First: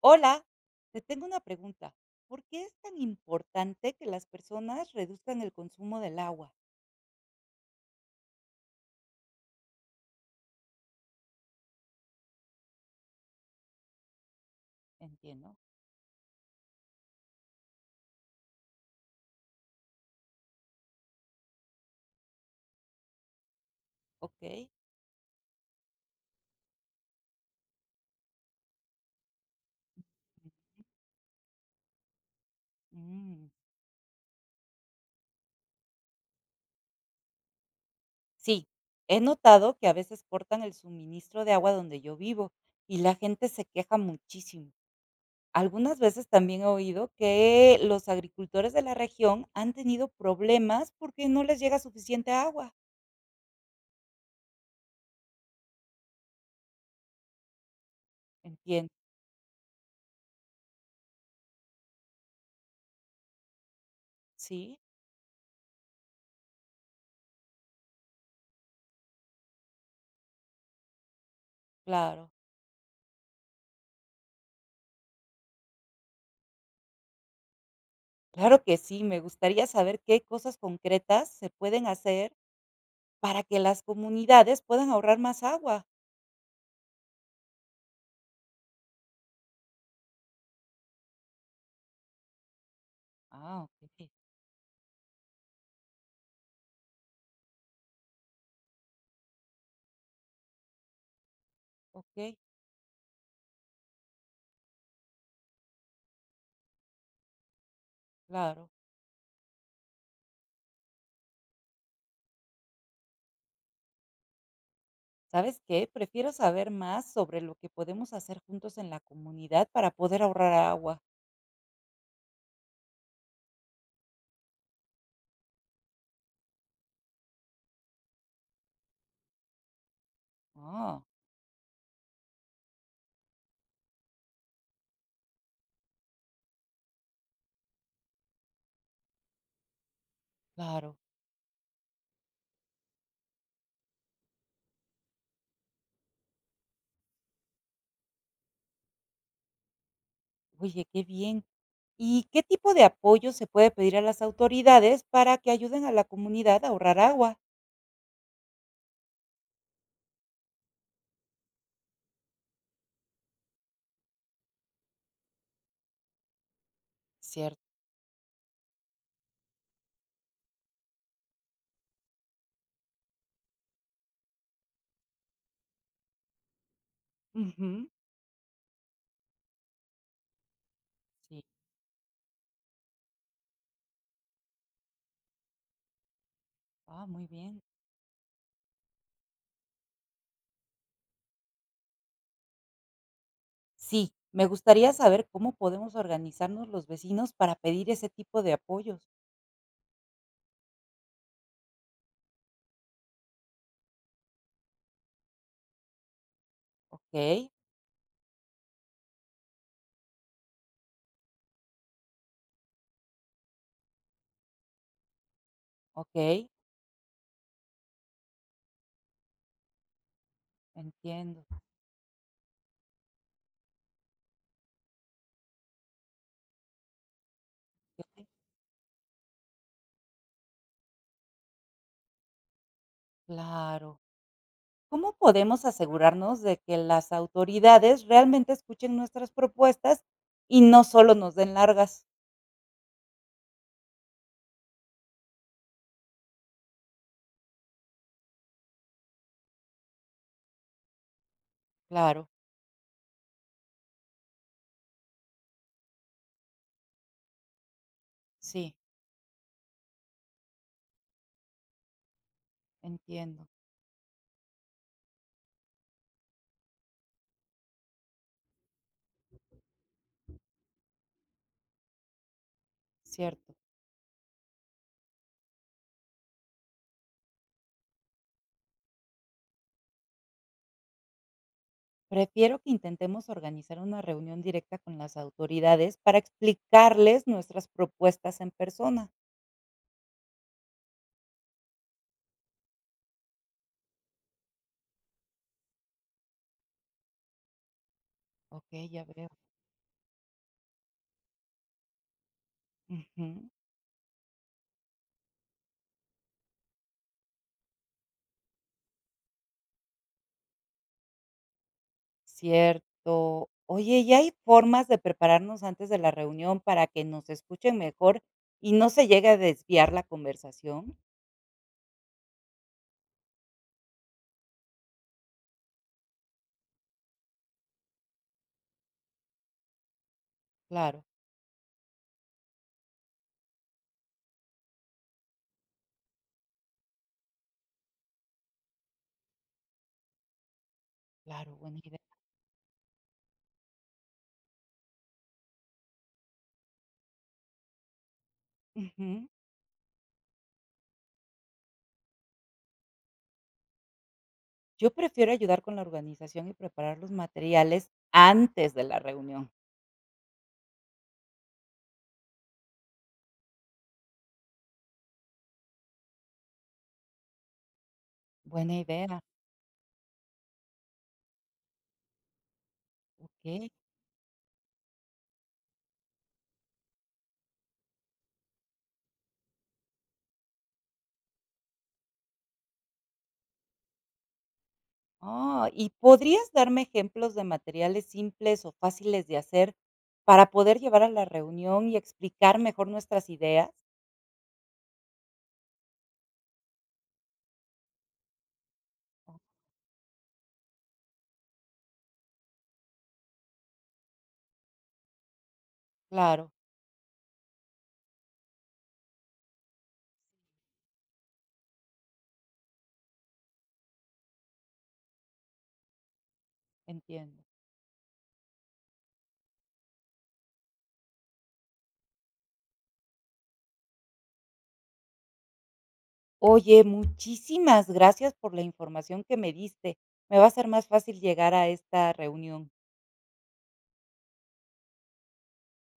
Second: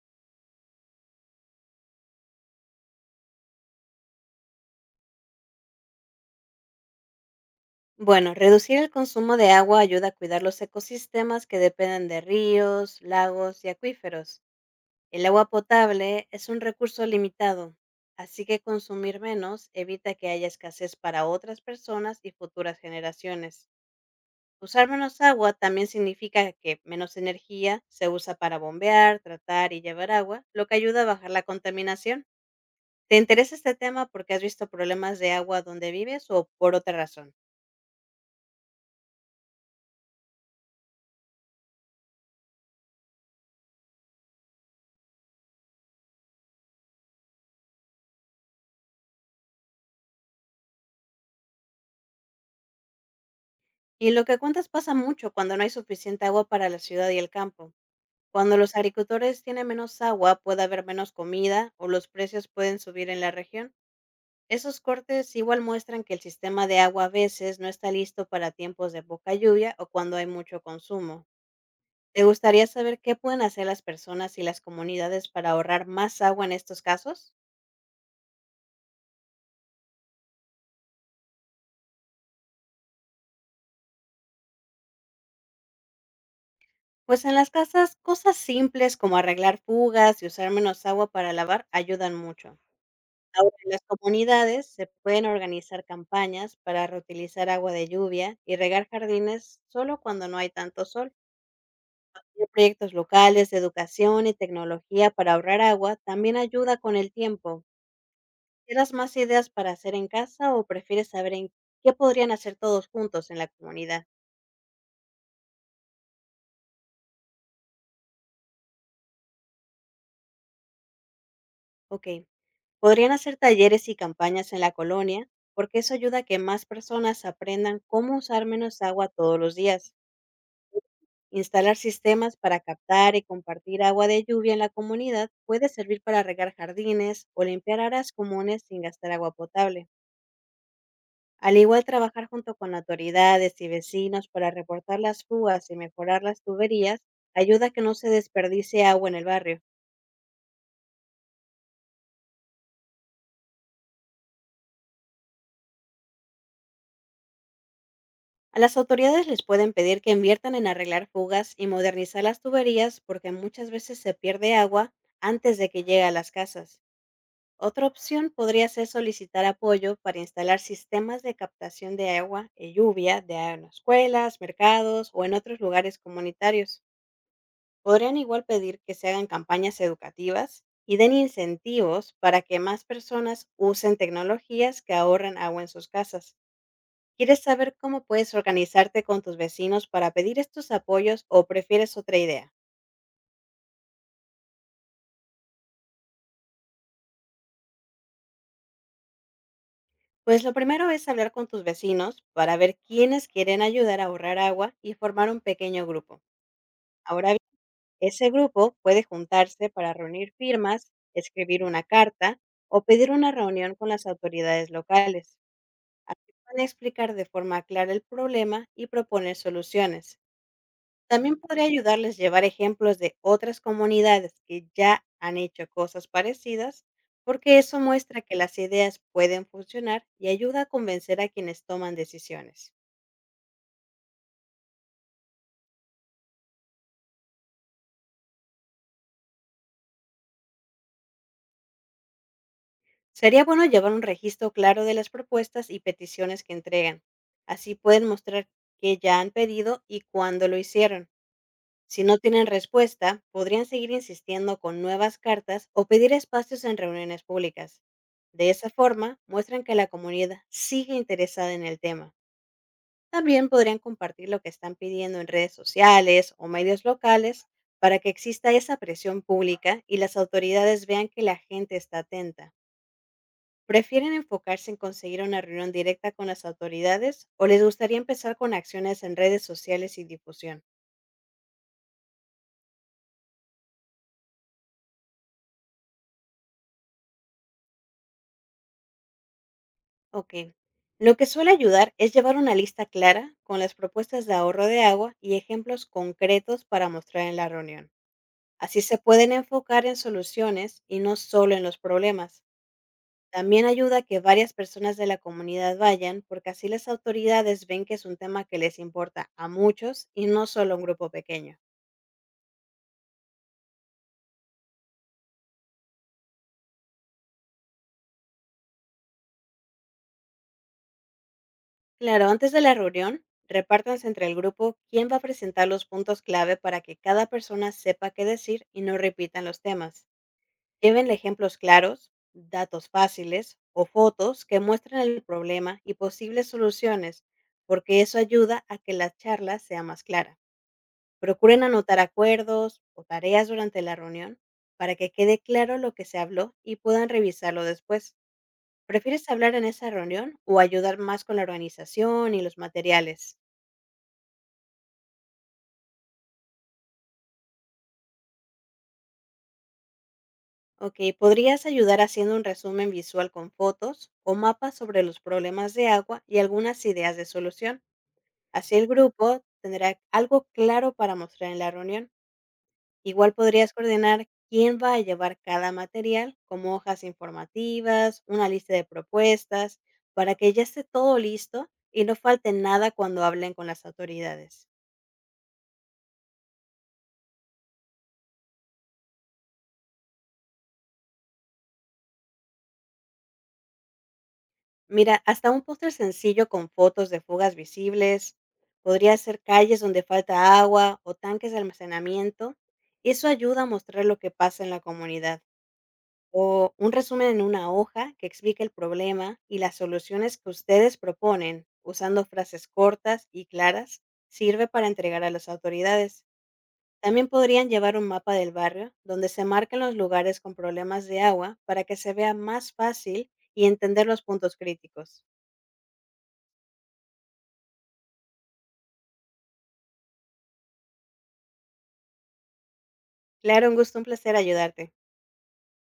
Hola, te tengo una pregunta. ¿Por qué es tan importante que las personas reduzcan el consumo del agua? Bueno, reducir el consumo de agua ayuda a cuidar los ecosistemas que dependen de ríos, lagos y acuíferos. El agua Entiendo. potable es un recurso limitado, así que consumir menos evita que haya escasez para otras personas y futuras generaciones. Ok. Usar menos agua también significa que menos energía se usa para bombear, tratar y llevar agua, lo que ayuda a bajar la contaminación. ¿Te mm, interesa este tema porque has visto problemas de agua donde vives o por otra razón? Sí, he notado que a veces cortan el suministro de agua donde yo vivo y la gente se queja muchísimo. Algunas veces también he oído que los agricultores de la región han tenido problemas porque no les llega suficiente agua. Y lo que cuentas pasa mucho cuando no hay suficiente agua para la ciudad y el campo. Cuando los Entiendo. agricultores tienen menos agua, puede haber menos comida o los precios pueden subir en la región. Sí, Esos cortes igual muestran que el sistema de agua a veces no está listo para tiempos de poca lluvia o cuando hay mucho consumo. ¿Te claro. gustaría saber qué pueden hacer las personas y las comunidades para ahorrar más agua en estos casos? Claro que sí, me gustaría saber qué cosas concretas se pueden hacer para que las comunidades puedan ahorrar más agua. Pues en las casas, cosas simples como arreglar fugas y usar menos agua para lavar ayudan mucho. Ahora, Ah, las ok. Sí, comunidades se pueden organizar campañas para reutilizar agua de lluvia y regar jardines solo cuando no hay tanto sol. ok, Y proyectos locales de educación y tecnología para ahorrar agua también ayuda con el tiempo. claro. ¿Quieras más ideas para hacer en casa o prefieres saber en qué podrían hacer todos juntos en la comunidad? ¿Sabes qué? Prefiero saber más sobre lo que podemos hacer juntos en la comunidad para poder ahorrar agua. Ok, podrían hacer talleres y campañas en la colonia, porque eso ayuda a que más personas aprendan cómo usar menos agua todos los días. Ah, Instalar sistemas para captar y compartir agua de lluvia en la comunidad puede servir para regar jardines o limpiar áreas comunes sin gastar agua potable. claro. Al igual, trabajar junto con autoridades y vecinos para reportar las fugas y mejorar las tuberías ayuda a que no se desperdicie agua en el barrio. Oye, qué bien. ¿Y qué tipo de apoyo se puede pedir a las autoridades para que ayuden a la comunidad a ahorrar agua? A las autoridades les pueden pedir que inviertan en arreglar fugas y modernizar las tuberías, porque muchas veces se pierde agua antes de que llegue a las casas. Cierto, Otra opción podría ser solicitar apoyo para instalar sistemas de captación de agua y lluvia de agua en escuelas, mercados o en otros lugares comunitarios. ujú, Podrían igual pedir que se hagan campañas educativas y den sí. incentivos para que más personas usen tecnologías que ahorran agua en sus casas. Ah, muy ¿Quieres bien. saber cómo puedes organizarte con tus vecinos para pedir estos apoyos o prefieres otra idea? Sí, me gustaría saber cómo podemos organizarnos los vecinos para pedir ese tipo de apoyos. Pues lo primero es hablar con tus vecinos para ver quiénes quieren ayudar a ahorrar agua y formar un pequeño grupo. Ahora bien, Ok, ese grupo puede juntarse para reunir firmas, escribir una carta o pedir una reunión con las autoridades locales. Así ok. pueden explicar de forma clara el problema y proponer soluciones. También Entiendo. podría ayudarles llevar ejemplos de otras comunidades que ya han hecho cosas parecidas, porque eso muestra Okey, que las ideas pueden funcionar y ayuda a convencer a quienes toman decisiones. claro. ¿Cómo podemos asegurarnos de que las autoridades realmente escuchen nuestras propuestas y no solo nos den largas? Sería bueno llevar un registro claro de las propuestas y peticiones que entregan. Así pueden mostrar qué ya han pedido y cuándo lo hicieron. Si no Claro, tienen respuesta, podrían seguir insistiendo con nuevas cartas o pedir espacios en reuniones públicas. De esa sí, forma, muestran que la comunidad sigue interesada en el tema. entiendo, También podrían compartir lo que están pidiendo en redes sociales o medios locales, para que exista esa presión pública y las autoridades vean que la gente está atenta. cierto. ¿Prefieren enfocarse en conseguir una reunión directa con las autoridades o les gustaría empezar con acciones en redes sociales y difusión? Prefiero que intentemos organizar una reunión directa con las autoridades para explicarles nuestras propuestas en persona. Ok. Lo que suele ayudar es llevar una lista clara con las propuestas de ahorro de agua y ejemplos concretos para mostrar en la reunión. Así Okey, se ya veo. pueden enfocar en soluciones y no solo en los problemas. Ujú. También ayuda que varias personas de la comunidad vayan, porque así las autoridades ven que es un tema que les importa a muchos y no solo a un grupo pequeño. Cierto. Oye, ¿y hay formas de prepararnos antes de la reunión para que nos escuchen mejor y no se llegue a desviar la conversación? Claro, antes de la reunión, repártanse entre el grupo quién va a presentar los puntos clave, para que cada persona sepa qué decir y no repitan los temas. Claro, Lleven ejemplos claros, datos fáciles o fotos que muestren el problema y posibles soluciones, porque eso ayuda a que la charla sea más clara. claro, Procuren buena idea. anotar acuerdos o tareas durante la reunión, para que quede claro lo que se habló y puedan revisarlo después. Ujú. ¿Prefieres hablar en esa reunión o ayudar más con la organización y los materiales? Yo prefiero ayudar con la organización y preparar los materiales antes de la reunión. Ok, ¿podrías ayudar haciendo un resumen visual con fotos o mapas sobre los problemas de agua y algunas ideas de solución? Buena Así el idea. grupo tendrá algo claro para mostrar en la reunión. Igual Ok. podrías coordinar quién va a llevar cada material, como hojas informativas, una lista de propuestas, para que ya esté todo listo y no falte nada cuando hablen con las autoridades. Ah, ¿y podrías darme ejemplos de materiales simples o fáciles de hacer para poder llevar a la reunión y explicar mejor nuestras ideas? Mira, hasta un póster sencillo con fotos de fugas visibles, podría Oh, ser calles donde falta agua o tanques de almacenamiento. Eso ayuda a mostrar lo que pasa en la comunidad. claro, O un resumen en una hoja que explique el problema y las soluciones que ustedes proponen, usando frases cortas y claras, sirve para entregar a las autoridades. También entiendo. podrían llevar un mapa del barrio donde se marquen los lugares con problemas de agua, para que se vea más fácil y entender los puntos críticos. Oye, muchísimas gracias por la información que me diste. Me va a ser más fácil llegar a esta reunión. Claro, un gusto, un placer ayudarte.